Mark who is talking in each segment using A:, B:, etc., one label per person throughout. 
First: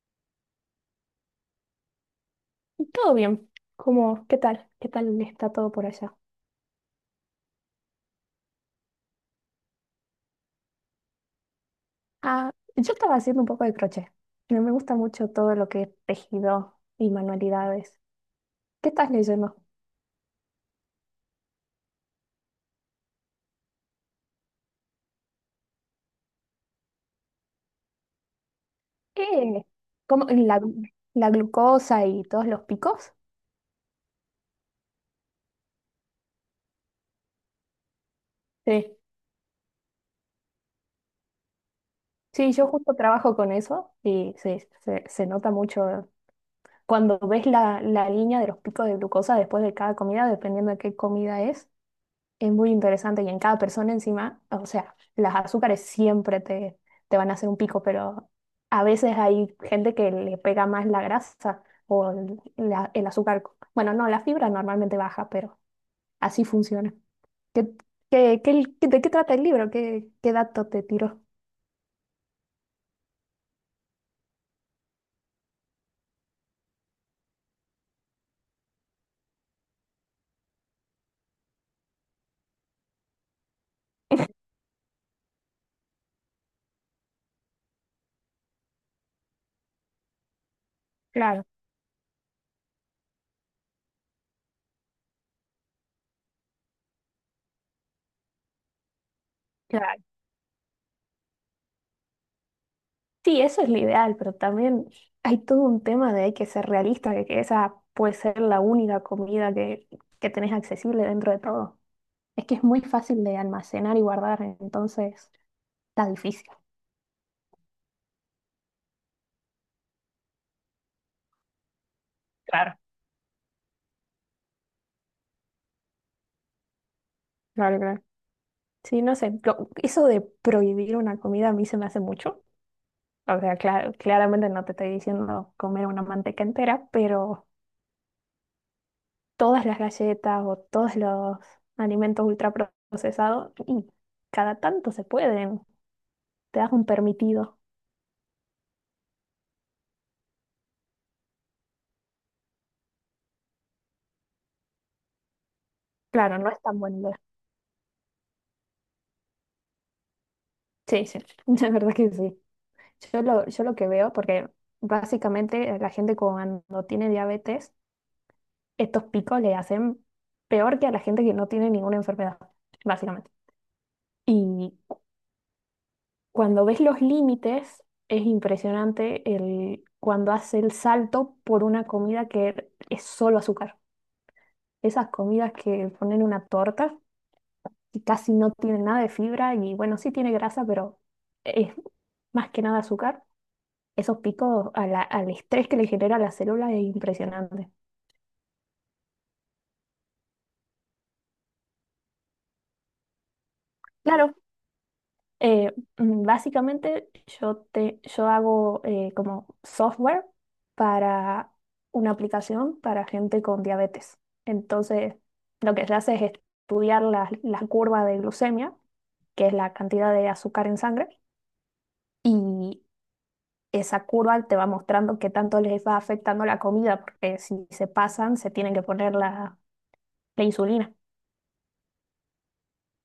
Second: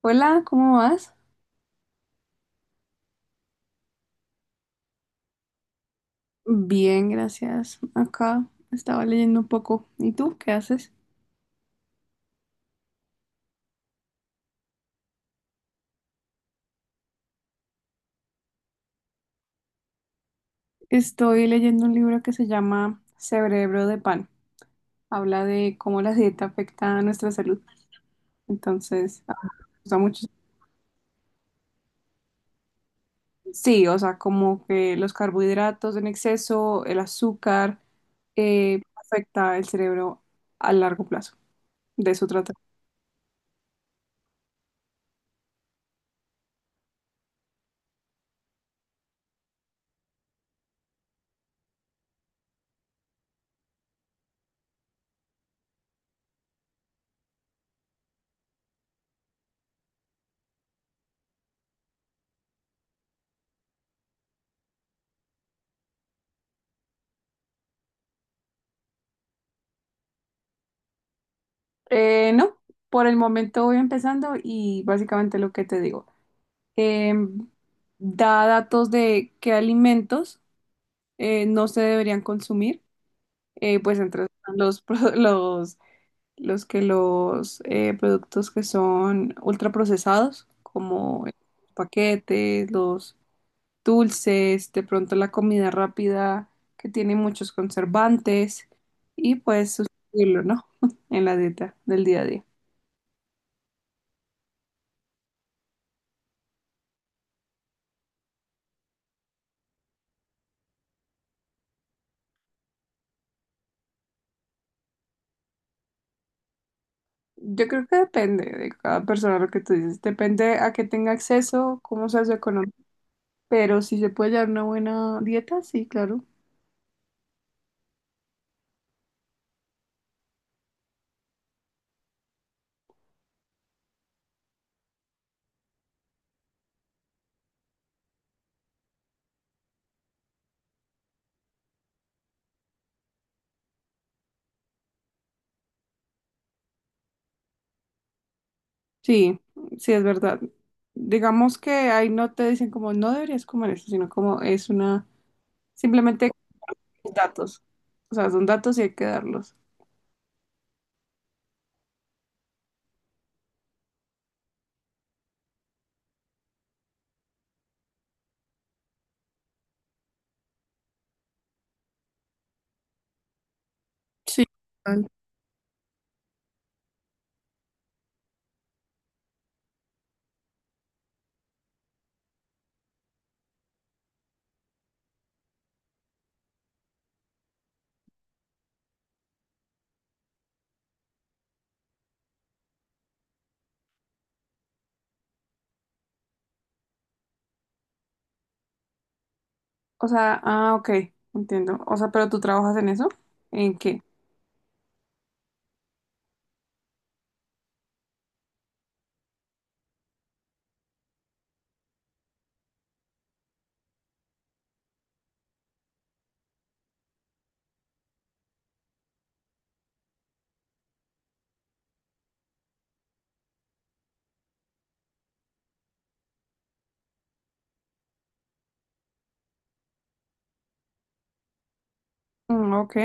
A: Hola, ¿cómo vas?
B: Todo bien. ¿Cómo, qué tal? ¿Qué tal está todo por allá?
A: Bien, gracias. Acá estaba leyendo un poco. ¿Y tú qué haces?
B: Ah, yo estaba haciendo un poco de crochet. Me gusta mucho todo lo que es tejido y manualidades. ¿Qué estás leyendo?
A: Estoy leyendo un libro que se llama Cerebro de Pan. Habla de cómo la dieta afecta a nuestra salud. Entonces,
B: Eh,
A: me gusta
B: ¿Cómo,
A: mucho.
B: la, la glucosa y todos los picos?
A: Sí, o sea, como que los carbohidratos en exceso, el azúcar,
B: Sí.
A: afecta el cerebro a largo plazo. De eso trata.
B: Sí, yo justo trabajo con eso y sí, se nota mucho cuando ves la línea de los picos de glucosa después de cada comida, dependiendo de qué comida es. Es muy interesante y en cada persona encima, o sea, las azúcares siempre te van a hacer un pico, pero a veces hay gente que le pega más la grasa o el azúcar. Bueno, no, la fibra normalmente baja, pero así funciona. ¿Qué, de qué trata el libro? ¿Qué dato te tiró?
A: No, por el momento voy empezando y básicamente lo que te digo. eh, Da datos de qué alimentos, no se deberían consumir, pues entre los, pro- los, los que los productos que son ultraprocesados, como
B: Claro,
A: paquetes, los dulces, de pronto la comida rápida que tiene muchos conservantes y pues
B: claro.
A: sustituirlo, ¿no? En la dieta del día a día.
B: Sí, eso es lo ideal, pero también hay todo un tema de hay que ser realista, de que esa puede ser la única comida que tenés accesible dentro de todo. Es que es muy fácil de almacenar y guardar, entonces está difícil.
A: Yo creo que depende de cada persona lo que tú dices, depende a qué tenga acceso, cómo sea su economía.
B: Claro.
A: Pero si se puede llevar una buena dieta, sí, claro.
B: Claro, claro. Sí, no sé, eso de prohibir una comida a mí se me hace mucho. O sea, claramente no te estoy diciendo comer una manteca entera, pero todas las galletas o todos los alimentos ultraprocesados, y cada tanto se pueden, te das un permitido.
A: Sí, sí, es verdad. Digamos que ahí no te dicen como no deberías comer esto, sino como es una, simplemente
B: Claro, no es tan buena idea.
A: datos. O sea, son datos y hay que darlos.
B: Sí, sí, la verdad que sí. Yo lo que veo, porque básicamente la gente cuando tiene diabetes estos picos le hacen peor que a la gente que no tiene ninguna enfermedad, básicamente.
A: Sí,
B: Y
A: total.
B: cuando ves los límites, es impresionante el, cuando hace el salto por una comida que es solo azúcar. Esas comidas que ponen una torta y casi no tienen nada de fibra y bueno, sí tiene grasa, pero es más que nada azúcar. Esos picos a al estrés que le genera a la célula es impresionante.
A: O sea, ok, entiendo. O sea, pero tú trabajas en eso, ¿en qué?
B: Claro. Eh, básicamente yo hago como software para una aplicación para gente con diabetes. Entonces, lo que se hace es estudiar la curva de glucemia, que es la cantidad de azúcar en sangre, y esa curva te va mostrando qué tanto les va afectando la comida, porque si se pasan, se tienen que poner la insulina.
A: Mm, ok,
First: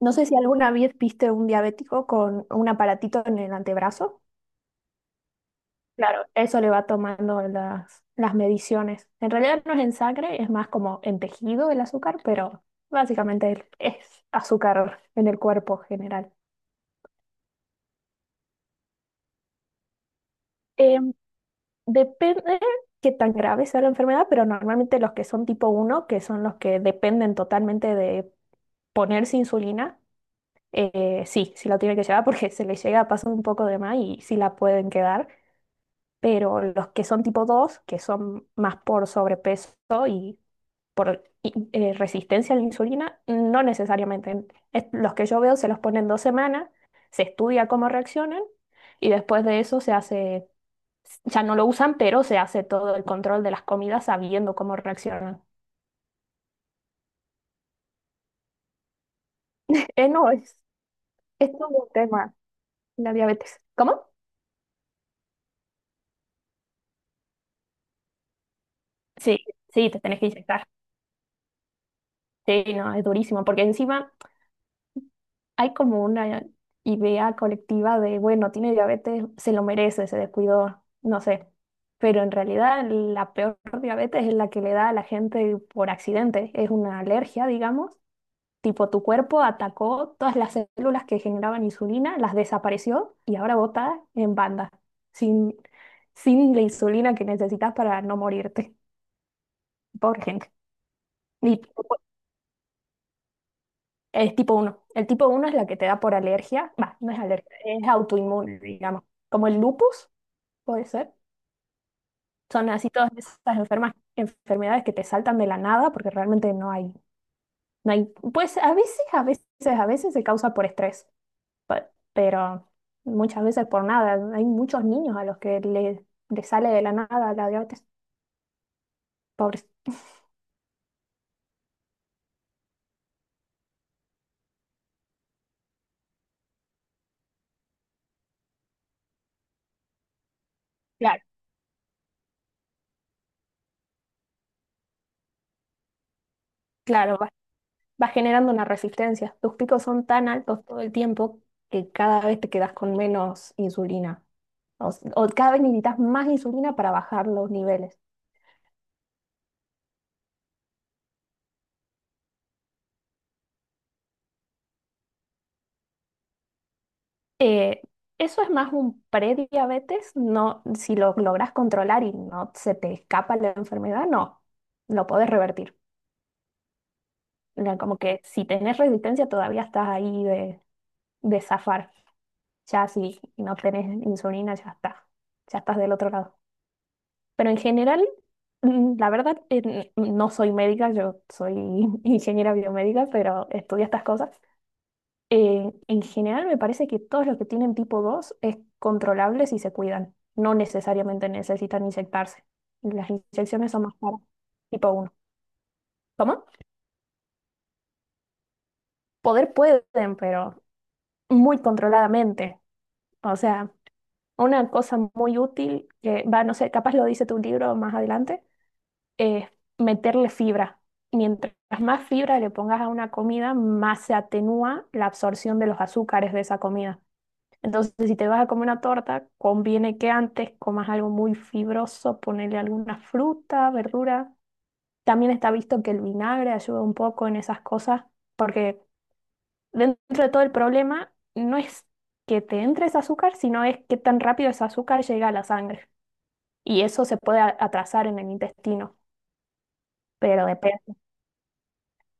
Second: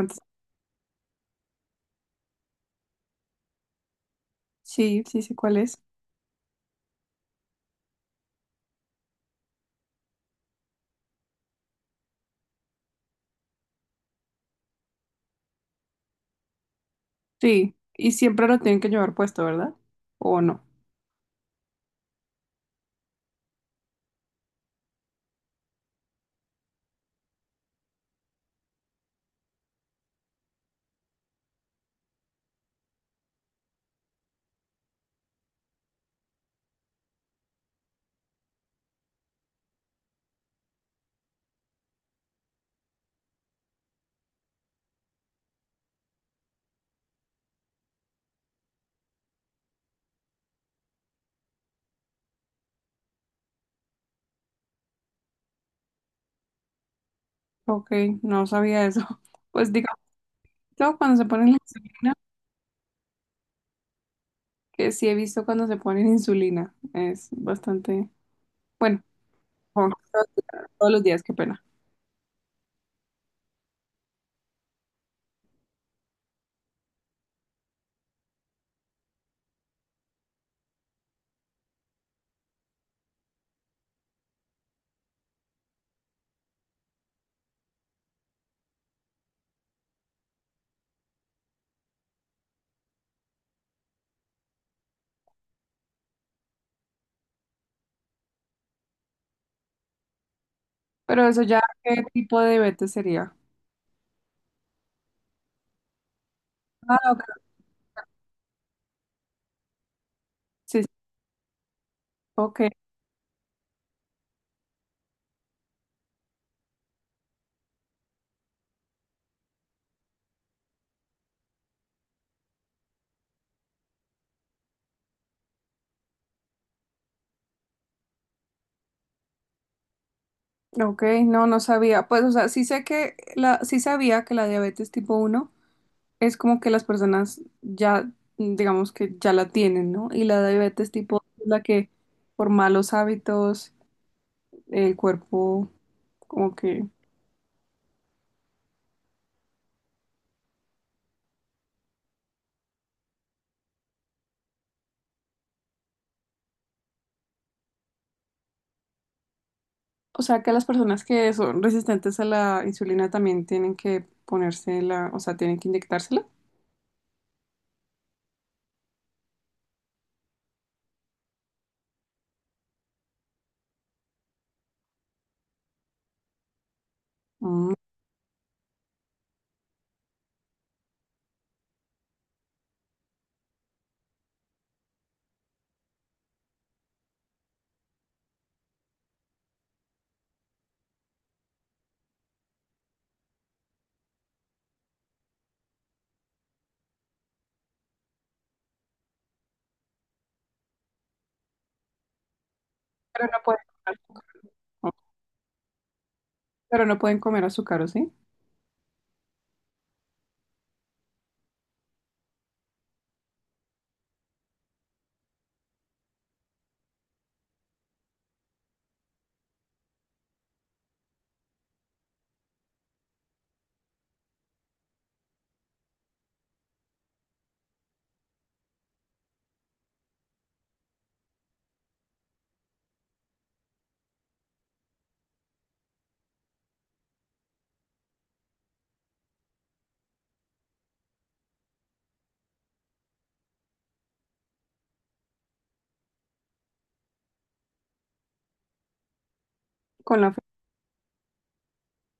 B: No sé si alguna vez viste un diabético con un aparatito en el antebrazo.
A: Sí, sí, sé cuál es.
B: Claro, eso le va tomando las mediciones. En realidad no es en sangre, es más como en tejido el azúcar, pero básicamente es azúcar en el cuerpo general.
A: Sí, y siempre lo tienen que llevar puesto, ¿verdad? ¿O no?
B: Eh, depende qué tan grave sea la enfermedad, pero normalmente los que son tipo uno, que son los que dependen totalmente de ponerse insulina, sí, sí la tienen que llevar porque se les llega a pasar un poco de más y sí la pueden quedar, pero los que son tipo 2, que son más por sobrepeso y por resistencia a la insulina, no necesariamente. Los que yo veo se los ponen dos semanas, se estudia cómo reaccionan y después de eso se hace, ya no lo usan, pero se hace todo el control de las comidas sabiendo cómo reaccionan.
A: Ok, no sabía eso. Pues digamos,
B: No, es,
A: claro, cuando se
B: es
A: ponen
B: todo un
A: las
B: tema, la diabetes. ¿Cómo?
A: que sí he visto cuando se ponen insulina. Es bastante, bueno,
B: Sí, sí,
A: ojo,
B: te tenés que inyectar.
A: todos los días, qué pena.
B: Sí, no, es durísimo, porque encima hay como una idea colectiva de, bueno, tiene diabetes, se lo merece, se descuidó, no sé. Pero en realidad la peor diabetes es la que le da a la gente por accidente. Es una alergia, digamos. Tipo, tu cuerpo atacó todas las células que generaban insulina, las desapareció y ahora bota en banda, sin, sin la insulina que necesitas para no morirte. Pobre gente.
A: Pero eso ya,
B: Y
A: ¿qué tipo de diabetes sería?
B: Es tipo uno. El tipo uno es la que te da por alergia. Va,
A: Ah,
B: no es
A: ok.
B: alergia, es autoinmune, digamos. Como el lupus,
A: Sí,
B: puede
A: sí,
B: ser.
A: ok,
B: Son así todas esas enfermedades que te saltan de la nada porque realmente no hay. Pues a veces se causa por estrés, pe- pero muchas veces por nada. Hay muchos niños a los le sale de la nada la diabetes. Pobres.
A: ok, no, no sabía. Pues, o sea, sí sé que la, sí sabía que la diabetes tipo uno es como que las personas ya, digamos que ya la tienen, ¿no? Y la diabetes tipo
B: Claro,
A: 2 es la que por malos hábitos el cuerpo como que
B: claro, va generando una resistencia. Tus picos son tan altos todo el tiempo que cada vez te quedas con menos insulina. O cada vez necesitas más insulina para bajar los niveles.
A: O sea, que las personas que son resistentes a la insulina también tienen que ponérsela, o sea, tienen que inyectársela.
B: Eh, eso es más un prediabetes, no, si lo logras controlar y no se te escapa la enfermedad, no, lo podés revertir.
A: Mm,
B: Era Como que si tenés resistencia todavía estás ahí de zafar. Ya si no tenés insulina, ya está, ya estás del otro lado. Pero en general, la verdad, no soy médica, yo soy ingeniera biomédica, pero estudio estas cosas. En general me parece que todos los que tienen tipo 2 es controlable si se cuidan. No necesariamente necesitan inyectarse. Las
A: pero no pueden
B: inyecciones son más
A: comer
B: caras,
A: azúcar. Oh,
B: tipo uno. ¿Cómo?
A: pero no pueden comer azúcar, ¿o sí?
B: Poder pueden, pero muy controladamente. O sea, una cosa muy útil que va, no sé, capaz lo dice tu libro más adelante, es meterle fibra. Mientras más fibra le pongas a una comida, más se atenúa la absorción de los azúcares de esa comida. Entonces, si te vas a comer una torta, conviene que antes comas algo muy fibroso, ponerle alguna fruta, verdura. También está visto que el vinagre ayuda un poco en esas cosas, porque dentro de todo el problema no es que te entre ese azúcar, sino es que tan rápido ese azúcar llega a la sangre. Y eso se puede atrasar en el intestino,
A: Con la fe.
B: pero depende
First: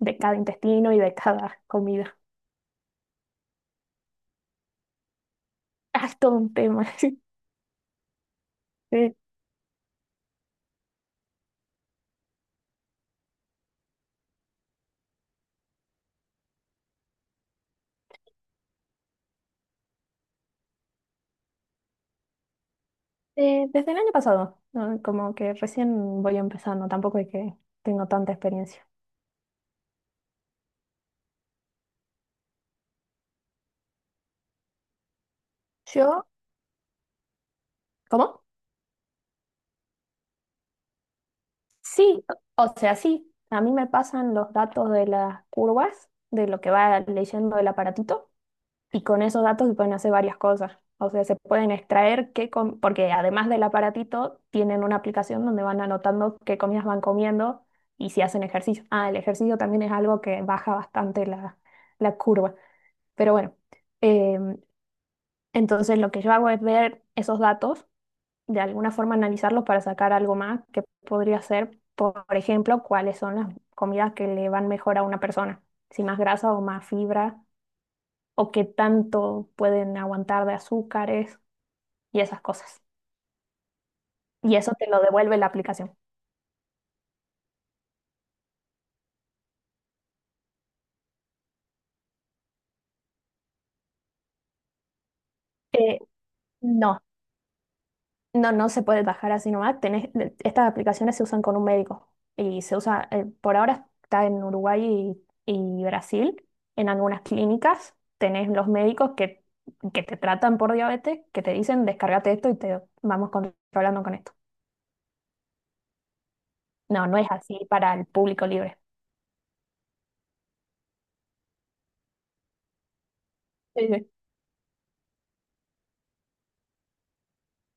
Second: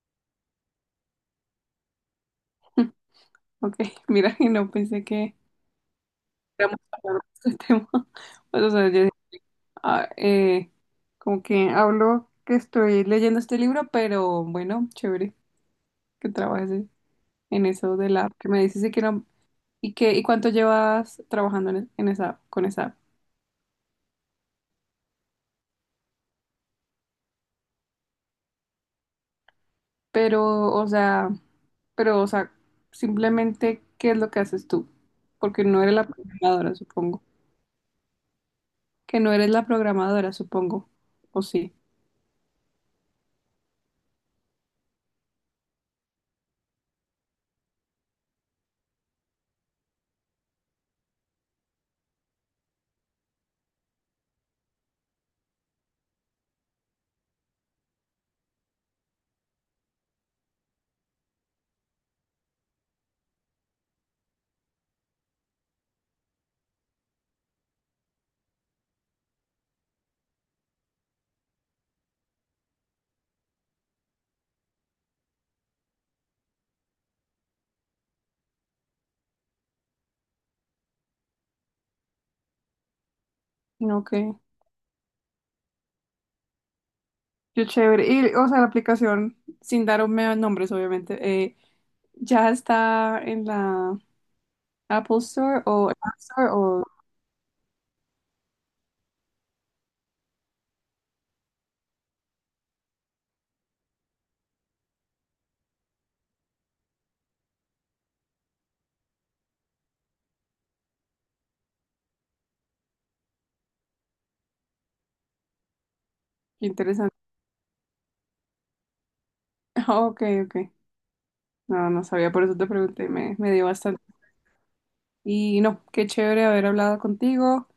B: de cada intestino y de cada comida.
A: Ok, mira, y no pensé que
B: Ah, es todo un
A: íbamos
B: tema.
A: a hablar de este tema. Pues, o sea, yo,
B: Sí.
A: ah, eh, como que hablo que estoy leyendo este libro, pero bueno, chévere que trabajes en eso de la app que me dices y que no. ¿Y qué, y cuánto llevas trabajando en esa, con esa app?
B: Desde el año pasado, ¿no? Como que recién voy empezando, tampoco es que tengo tanta experiencia.
A: Pero, o sea, pero, o sea, simplemente, ¿qué es lo que haces tú? Porque no eres la
B: Yo,
A: programadora, supongo.
B: ¿cómo?
A: Que no eres la programadora, supongo. O sí.
B: Sí, o sea, sí, a mí me pasan los datos de las curvas, de lo que va leyendo el aparatito, y con esos datos se pueden hacer varias cosas. O sea, se pueden extraer qué, porque además del aparatito, tienen una aplicación donde van anotando qué comidas van comiendo y si hacen ejercicio. Ah, el ejercicio también es algo que baja bastante la curva. Pero bueno. em, Entonces, lo que yo hago es ver esos datos, de alguna forma analizarlos para sacar algo más que podría ser, por ejemplo, cuáles son las comidas que le van mejor a una persona, si más grasa o más fibra, o qué tanto pueden aguantar de azúcares y esas cosas.
A: No, que.
B: Y eso te lo devuelve la aplicación.
A: Yo chévere. Y, o sea, la aplicación, sin darme nombres, obviamente, ya está en la Apple Store o
B: Eh,
A: App Store o.
B: no, No, no se puede bajar así nomás. Tenés, estas aplicaciones se usan con un médico y se usa, por ahora está en Uruguay y, y Brasil. En algunas clínicas tenés los médicos que te tratan por diabetes, que te dicen descárgate esto y te vamos controlando con esto.
A: Qué
B: No,
A: interesante.
B: no es así para el público libre.
A: Ah, ok, ok. No, no sabía, por eso te pregunté, me dio
B: Sí,
A: bastante.
B: sí.
A: Y no, qué chévere haber hablado contigo.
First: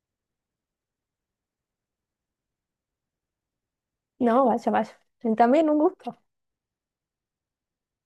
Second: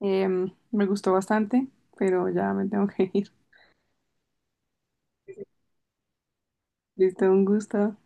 A: Me gustó bastante, pero ya me tengo que ir.
B: No, vaya, vaya. También un gusto.
A: Listo, un gusto.